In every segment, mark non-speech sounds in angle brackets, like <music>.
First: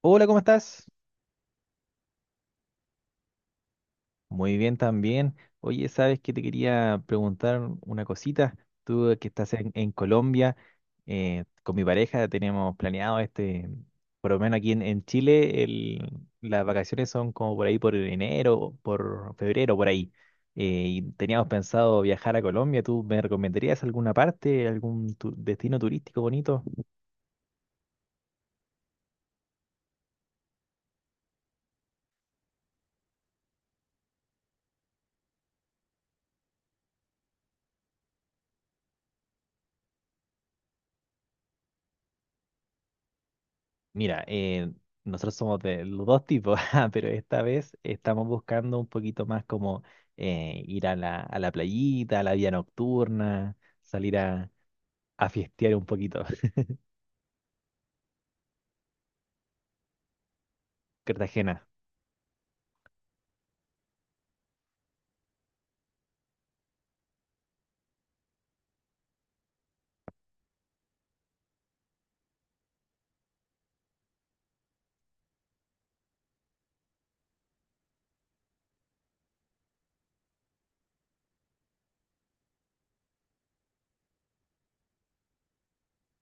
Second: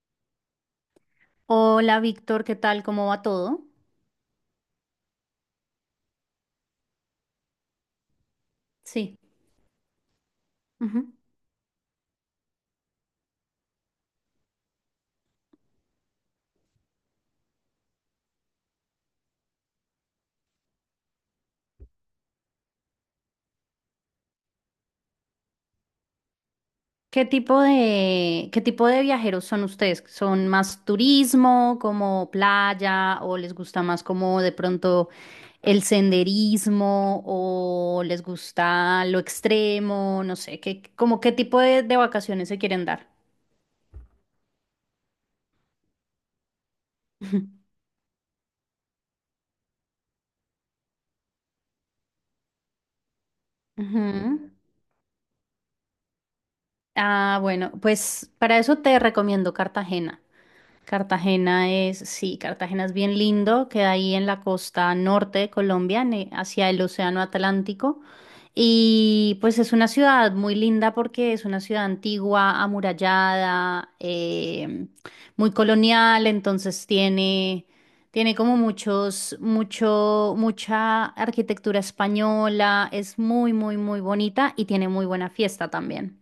Hola, ¿cómo estás? Hola Víctor, ¿qué tal? ¿Cómo va todo? Muy bien también. Oye, sabes que te quería preguntar una cosita. Tú Sí. que estás en Colombia, Ujú. Con mi pareja tenemos planeado por lo menos aquí en Chile, las vacaciones son como por ahí por enero, por febrero, por ahí. Y teníamos pensado viajar a Colombia. ¿Tú me recomendarías alguna parte, algún destino turístico bonito? ¿Qué tipo de viajeros son ustedes? ¿Son más turismo, como playa, o les gusta más como de pronto el senderismo, o les gusta lo extremo? No sé, ¿como qué tipo de vacaciones se quieren dar? Mira, nosotros somos de los dos tipos, <laughs> ah, pero esta <laughs> vez estamos buscando un poquito más como ir a la playita, a la vida nocturna, salir Ujú. a fiestear un poquito. <laughs> Ah, bueno, pues para eso te recomiendo Cartagena. Cartagena, Cartagena es, sí, Cartagena es bien lindo, queda ahí en la costa norte de Colombia, hacia el Océano Atlántico. Y pues es una ciudad muy linda porque es una ciudad antigua, amurallada, muy colonial, entonces tiene como mucha arquitectura española, es muy, muy, muy bonita y tiene muy buena fiesta también.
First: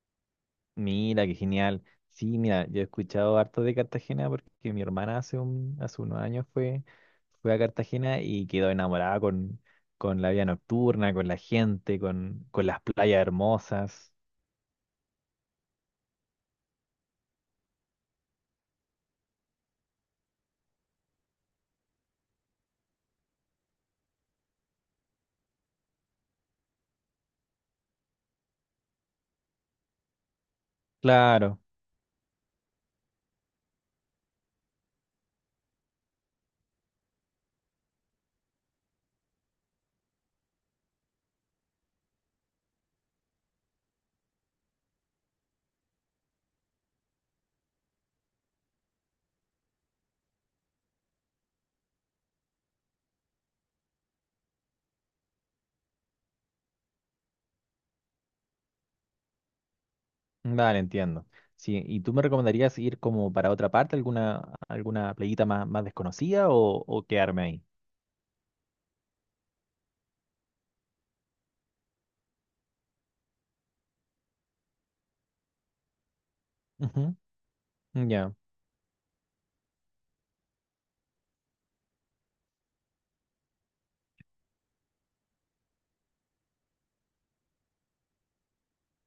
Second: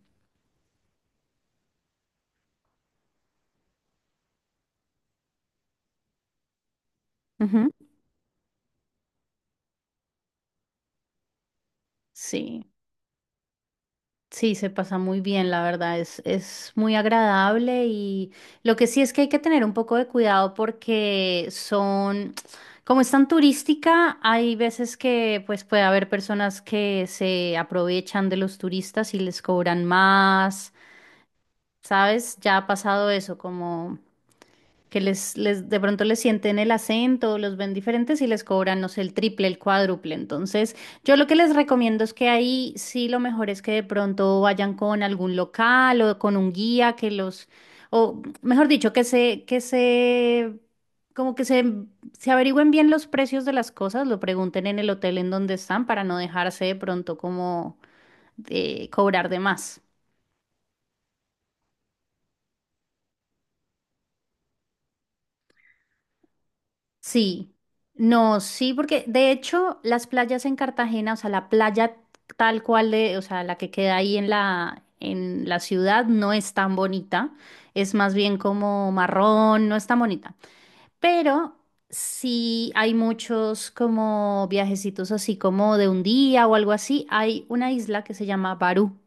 mira, qué genial. Sí, mira, yo he escuchado harto de Cartagena porque mi hermana hace unos años fue, fue a Ujú. Cartagena y quedó enamorada con la vida nocturna, con la gente, Sí. con las playas hermosas. Sí, se pasa muy bien, la verdad, es muy agradable y lo que sí es que hay que tener un poco de cuidado porque como es tan turística, hay veces que pues puede haber personas que se aprovechan de los turistas y les cobran más, Claro. ¿sabes? Ya ha pasado eso, como que les de pronto les sienten el acento, los ven diferentes y les cobran, no sé, el triple, el cuádruple. Entonces, yo lo que les recomiendo es que ahí sí lo mejor es que de pronto vayan con algún local o con un guía o mejor dicho, que se averigüen bien los precios de las cosas, lo pregunten en el hotel en donde están para no dejarse de pronto como cobrar de más. Vale, entiendo. Sí, ¿y tú me recomendarías ir como para otra parte, alguna playita más desconocida o quedarme Sí, ahí? no, sí, porque de hecho las playas en Cartagena, o sea, la playa tal cual de, o sea, la que queda ahí en la, ciudad no es tan Ujú, bonita, es más ya, bien como marrón, no es tan bonita, pero sí hay muchos como viajecitos así como de un día o algo así, hay una isla que se llama Barú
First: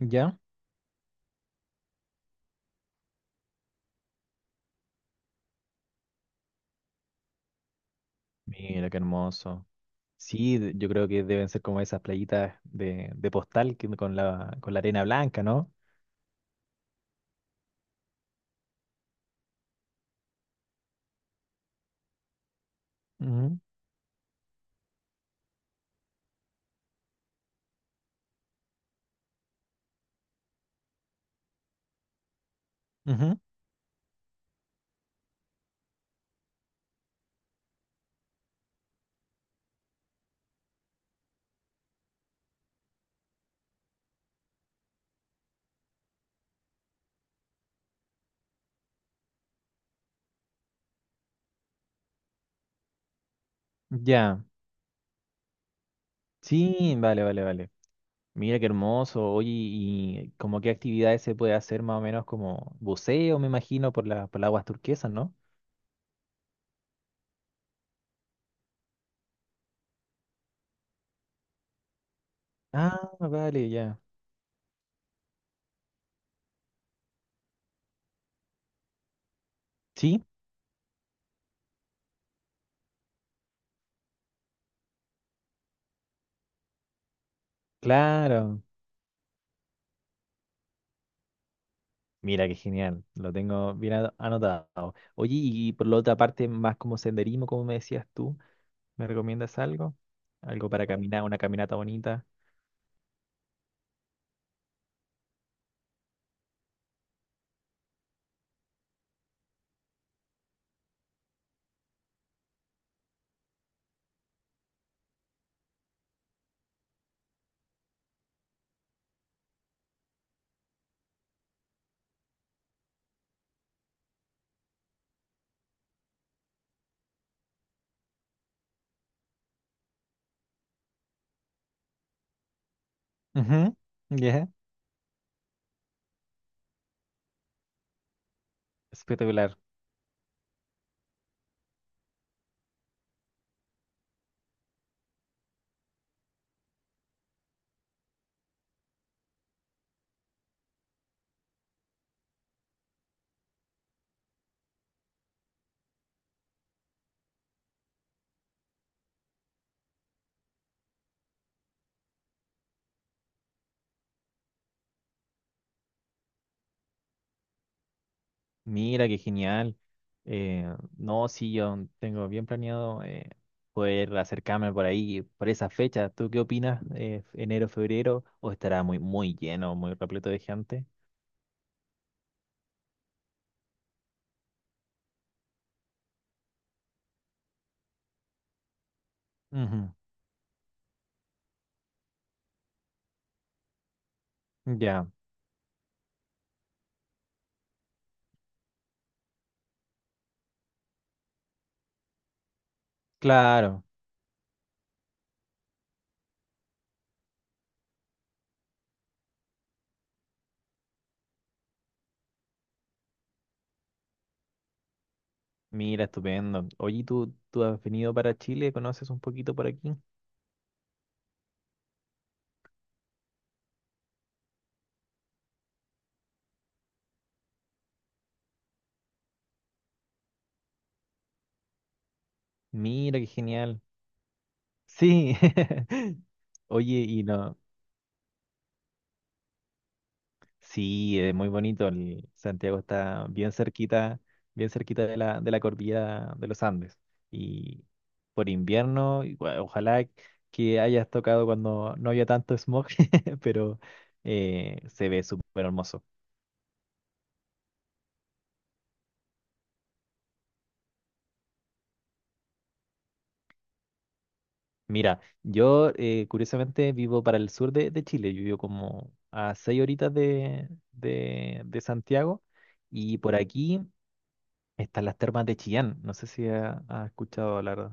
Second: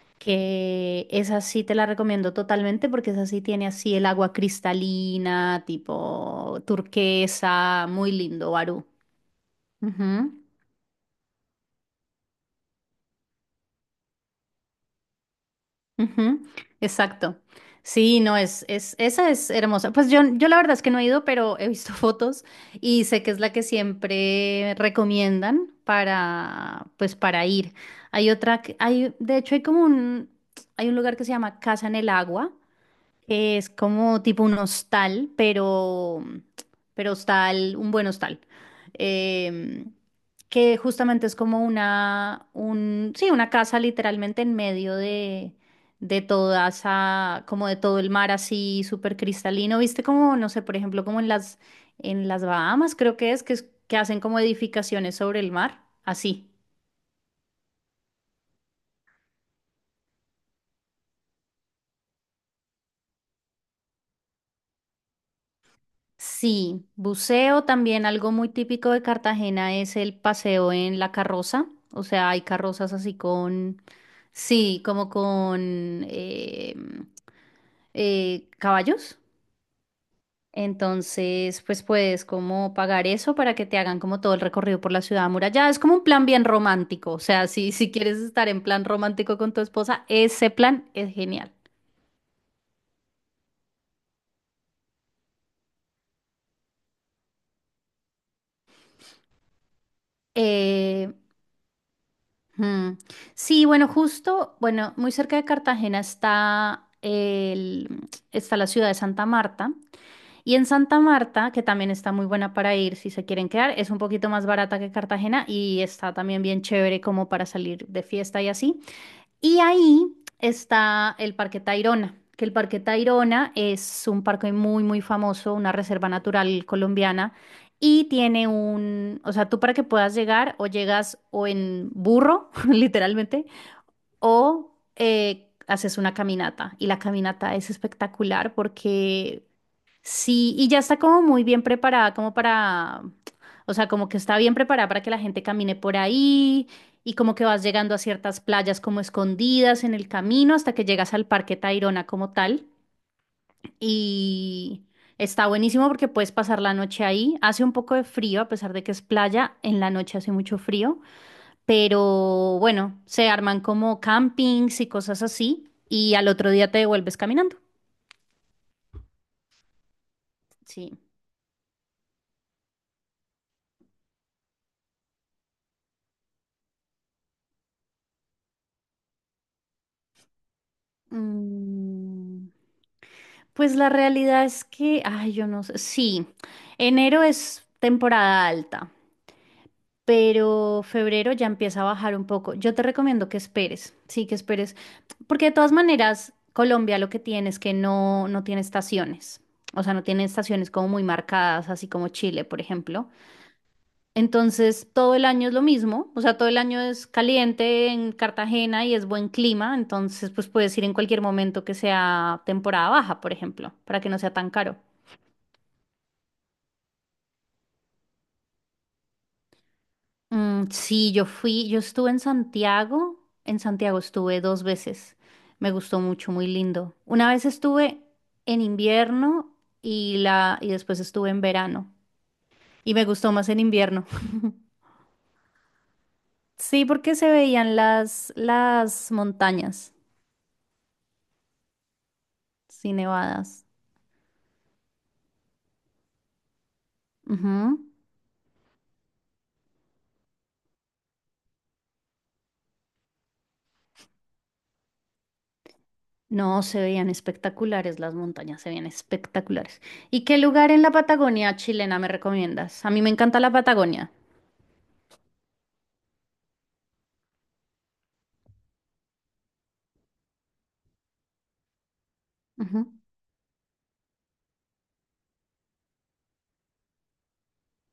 ya. que esa sí te la recomiendo totalmente porque esa sí tiene así el agua cristalina, tipo turquesa, muy lindo, Barú. Mira, qué hermoso. Ujú. Sí, yo creo que deben ser como esas playitas de postal con con la arena blanca, ¿no? Ujú. Exacto. Sí, no, esa es hermosa. Pues yo la verdad es que no he ido, pero he visto <laughs> fotos y sé que es la Ujú, que siempre recomiendan pues para ir. Hay otra, hay, de hecho hay hay un lugar que se llama Casa en el Agua. ujú, Es como tipo un hostal, pero hostal, un buen hostal. Eh, que justamente es como una, un, sí, una casa literalmente en medio de, toda esa, como de todo el mar así súper cristalino. ¿Viste como, no sé, por ejemplo, como en las Bahamas, creo que es, que hacen como ya. edificaciones sobre el mar? Así. Sí, vale, vale, vale. Mira, qué hermoso. Oye, ¿y como qué actividades se puede hacer más o menos como buceo, me imagino, por por las aguas turquesas, ¿no? Sí, buceo también, algo muy típico de Cartagena es el paseo en la carroza, o sea, hay carrozas así Ah, vale, con, ya. sí, como con caballos. Sí. Entonces, pues puedes como pagar eso para que te hagan como todo el recorrido por la ciudad amurallada. Es como un plan bien romántico, o sea, si, si quieres estar en Claro, plan romántico con tu esposa, ese plan es genial. mira qué genial, lo tengo bien anotado. Oye, y por la otra parte, más como senderismo, como me decías tú, ¿me recomiendas algo? Algo para Eh, caminar, una caminata bonita. Mm. Sí, bueno, justo, bueno, muy cerca de Cartagena está la ciudad de Santa Marta. Y en Santa Marta, que también está muy buena para ir si se quieren quedar, es un poquito más barata que Cartagena y está también bien chévere como para salir de fiesta y así. Y ahí está el Parque Tayrona, que el Parque Tayrona es un parque muy, muy famoso, una reserva natural colombiana, y tiene un, o sea, tú para que puedas llegar o llegas o en burro, <laughs> literalmente, Ujú, ya. o haces una caminata. Y la caminata es espectacular porque, Espectacular, sí, y ya está como muy bien preparada, como para, o sea, como que está bien preparada para que la gente camine por ahí y como que vas llegando a ciertas playas como escondidas en el camino hasta que llegas al Parque Tayrona como tal. Y está buenísimo porque puedes pasar la noche ahí. Hace un poco de frío, a pesar de que es playa, en la noche hace mucho frío, pero bueno, se arman como campings y cosas así y al otro día te devuelves caminando. mira qué genial. Eh, Sí. no, sí, yo tengo bien planeado poder acercarme por ahí, por esa fecha. ¿Tú qué opinas? ¿Enero, febrero? ¿O estará muy, muy lleno, muy repleto de gente? Mm. Pues la realidad es que, ay, yo no sé, sí, enero es temporada alta, Ujú, pero febrero ya empieza a bajar un poco. Yo te recomiendo que esperes, sí, que esperes, ya, porque de todas maneras, Colombia lo que tiene es que no tiene estaciones, o sea, no tiene estaciones como muy marcadas, así como Chile, por ejemplo. claro. Entonces, todo el año es lo mismo, o sea, todo el año es caliente en Cartagena y es buen clima, entonces, pues puedes ir en cualquier momento que sea temporada baja, por ejemplo, para que no sea tan caro. Mira, estupendo. Oye, ¿tú has venido para Chile? ¿Conoces un poquito por aquí? Mm, sí, yo fui, yo estuve en Santiago estuve dos veces, me gustó mucho, muy lindo. Una vez estuve en invierno y después estuve en verano y me Mira, qué gustó más en genial. invierno. <laughs> Sí. <laughs> Sí, Oye, porque y se no. veían las montañas, Sí, es muy bonito. El Santiago sí, está nevadas. Bien cerquita de de la cordillera de los Andes. Ujú. Y por invierno, ojalá que hayas tocado cuando no haya tanto smog, <laughs> pero se ve súper hermoso. No, se veían espectaculares las montañas, se veían espectaculares. ¿Y qué lugar en la Patagonia chilena me recomiendas? A mí me encanta la Patagonia. Mira, yo curiosamente vivo para el sur de Chile, yo vivo como a seis horitas de Santiago Ujú. y por aquí están las termas de Chillán. No sé si ha, ha escuchado hablar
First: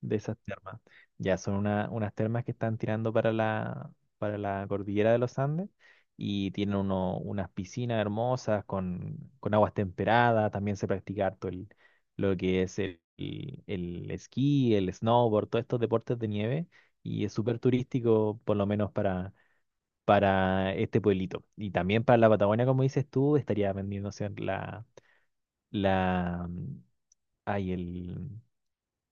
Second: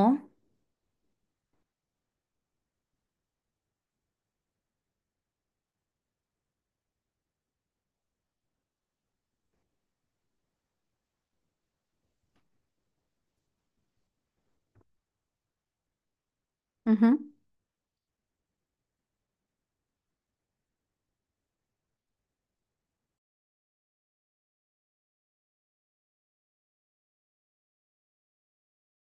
de esas termas. Ya son unas termas que están tirando para para la cordillera de los Andes y tienen unas piscinas hermosas con aguas temperadas. También se practica harto lo que es el esquí, el snowboard, todos estos deportes de nieve y es Ujú. súper turístico, por lo menos para este pueblito. Y también para la Patagonia, como dices tú, estaría vendiéndose la hay el,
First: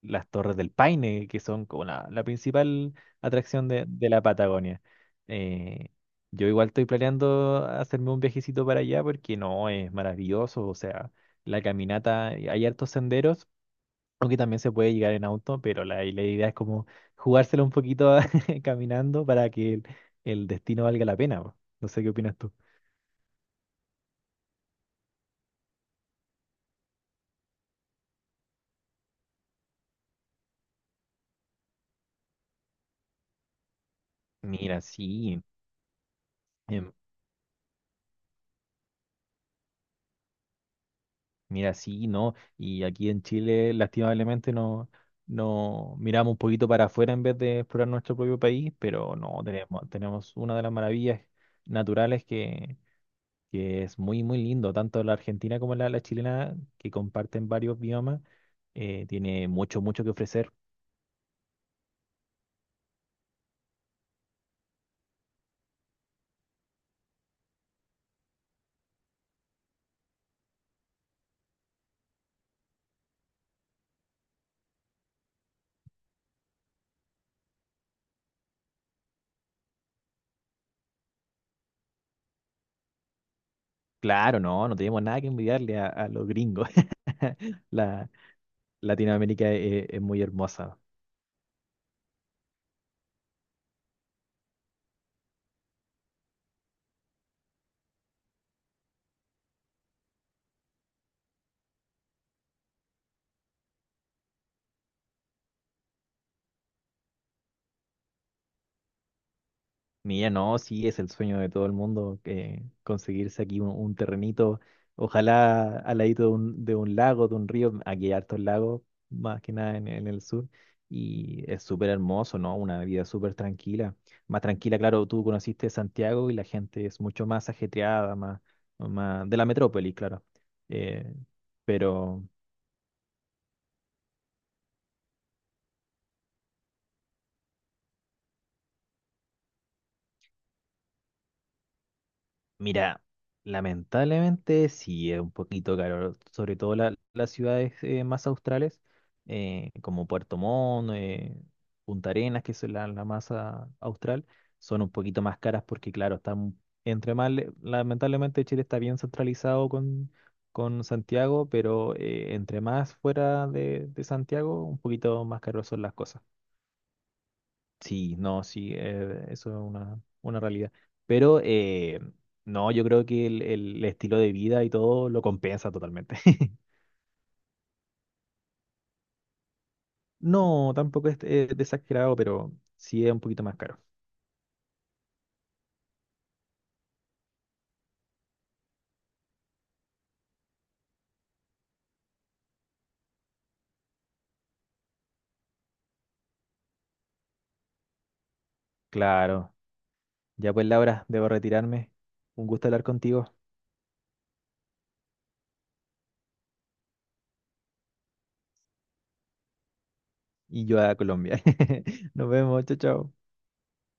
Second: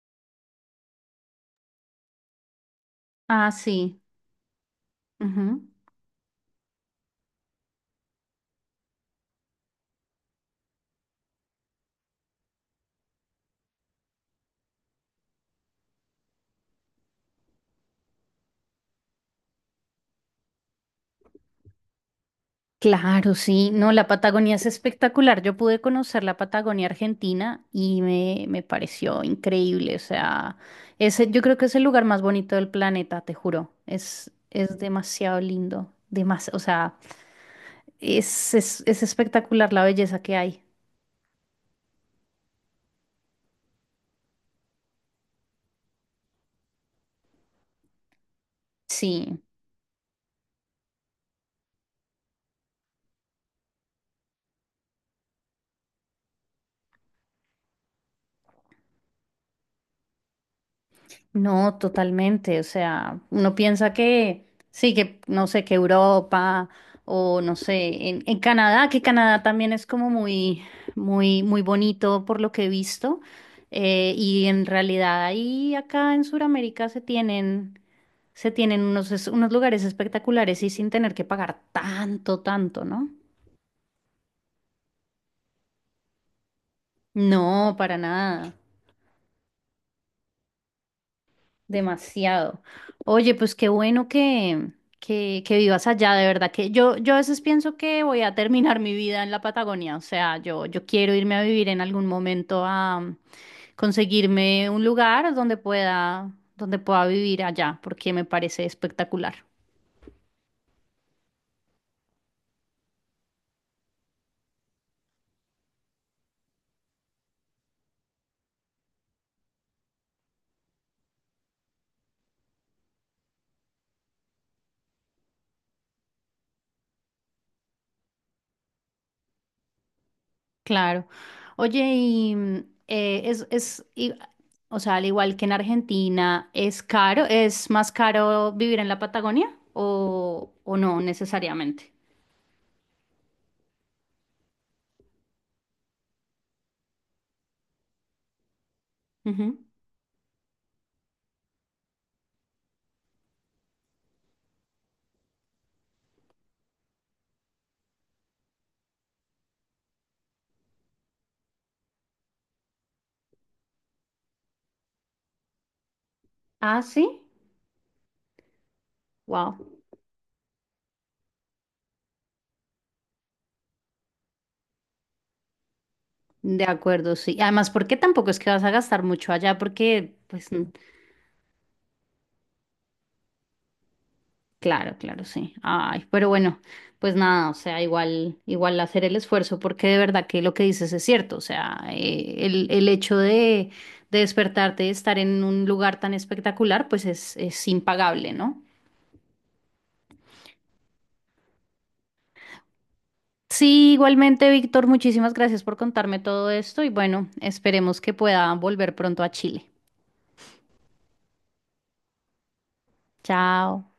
las Torres del Paine, que son como la principal Ah, atracción sí. de la Patagonia. Ujú. Eh, yo igual estoy planeando hacerme un viajecito para allá porque no, es maravilloso. O sea, la caminata, hay hartos senderos, aunque también se puede llegar en auto, pero la idea es como jugárselo un poquito <laughs> caminando para que el destino valga la pena. Po. No sé qué opinas tú. Claro, sí. No, la Patagonia es espectacular. Yo pude conocer la Patagonia Argentina y me pareció increíble. O sea, ese, yo creo que es el lugar más bonito del planeta, te juro. Es Mira, demasiado sí. lindo. O em, sea, es espectacular la belleza que hay. Mira, sí, ¿no? Y aquí en Chile, lastimablemente, no, no miramos un poquito para afuera en vez de explorar nuestro propio país, pero no, Sí. Tenemos una de las maravillas naturales que es muy, muy lindo, tanto la argentina como la chilena, que comparten varios biomas, tiene mucho, mucho que ofrecer. No, totalmente. O sea, uno piensa que sí, que no sé, que Europa o no sé, en Canadá, que Canadá también es como muy, muy, muy bonito por lo que he visto. Y en realidad ahí acá en Sudamérica se tienen unos lugares espectaculares y sin tener que pagar tanto, tanto, ¿no? Claro, no, no tenemos nada que envidiarle a los gringos. <laughs> No, para La, nada. Latinoamérica es muy hermosa. Demasiado. Oye, pues qué bueno que, que vivas allá, de verdad que yo a veces pienso que voy a terminar mi vida en la Patagonia, o sea, yo quiero irme a vivir en algún momento a conseguirme un lugar donde pueda vivir allá, porque me parece espectacular. Mira, no, sí, es el sueño de todo el mundo que conseguirse aquí un terrenito, ojalá al ladito de de un lago, de un río, aquí hay hartos lagos, más que nada en el sur, y es súper hermoso, ¿no? Una vida súper tranquila, más tranquila, claro, tú conociste Santiago y la gente es mucho más ajetreada, más, más de la metrópoli, claro. Claro. Eh, Oye, pero... eh, es, es, y- o sea, al igual que en Argentina, ¿es caro? ¿Es más caro vivir en la Patagonia o no necesariamente? Mira, lamentablemente sí es un poquito caro, sobre todo las ciudades más australes, como Puerto Montt, Punta Arenas, que es la más ah, austral, son un poquito más caras porque, claro, están lamentablemente Chile está bien centralizado con Santiago, pero entre más fuera de Santiago, un poquito más caros son las cosas. Ah, sí. Sí, no, sí, eso es Wow. Una realidad. Pero no, yo creo que el estilo de vida y todo lo compensa totalmente. <laughs> De acuerdo, sí. Además, porque tampoco es que vas a gastar mucho allá, porque, pues, No, tampoco es desesperado, pero sí es un poquito más caro. claro, claro, sí. Ay, pero bueno, pues nada, o sea, igual hacer el esfuerzo, porque de verdad que lo que dices es cierto. O sea, el hecho de, despertarte y estar en un lugar tan espectacular, pues es impagable, ¿no? Claro, ya pues Laura, debo retirarme. Un gusto hablar contigo Sí, igualmente, Víctor, muchísimas gracias por contarme todo esto y bueno, esperemos que pueda volver pronto a Chile. y yo a Colombia. <laughs> Nos vemos, chao, chao. Chao.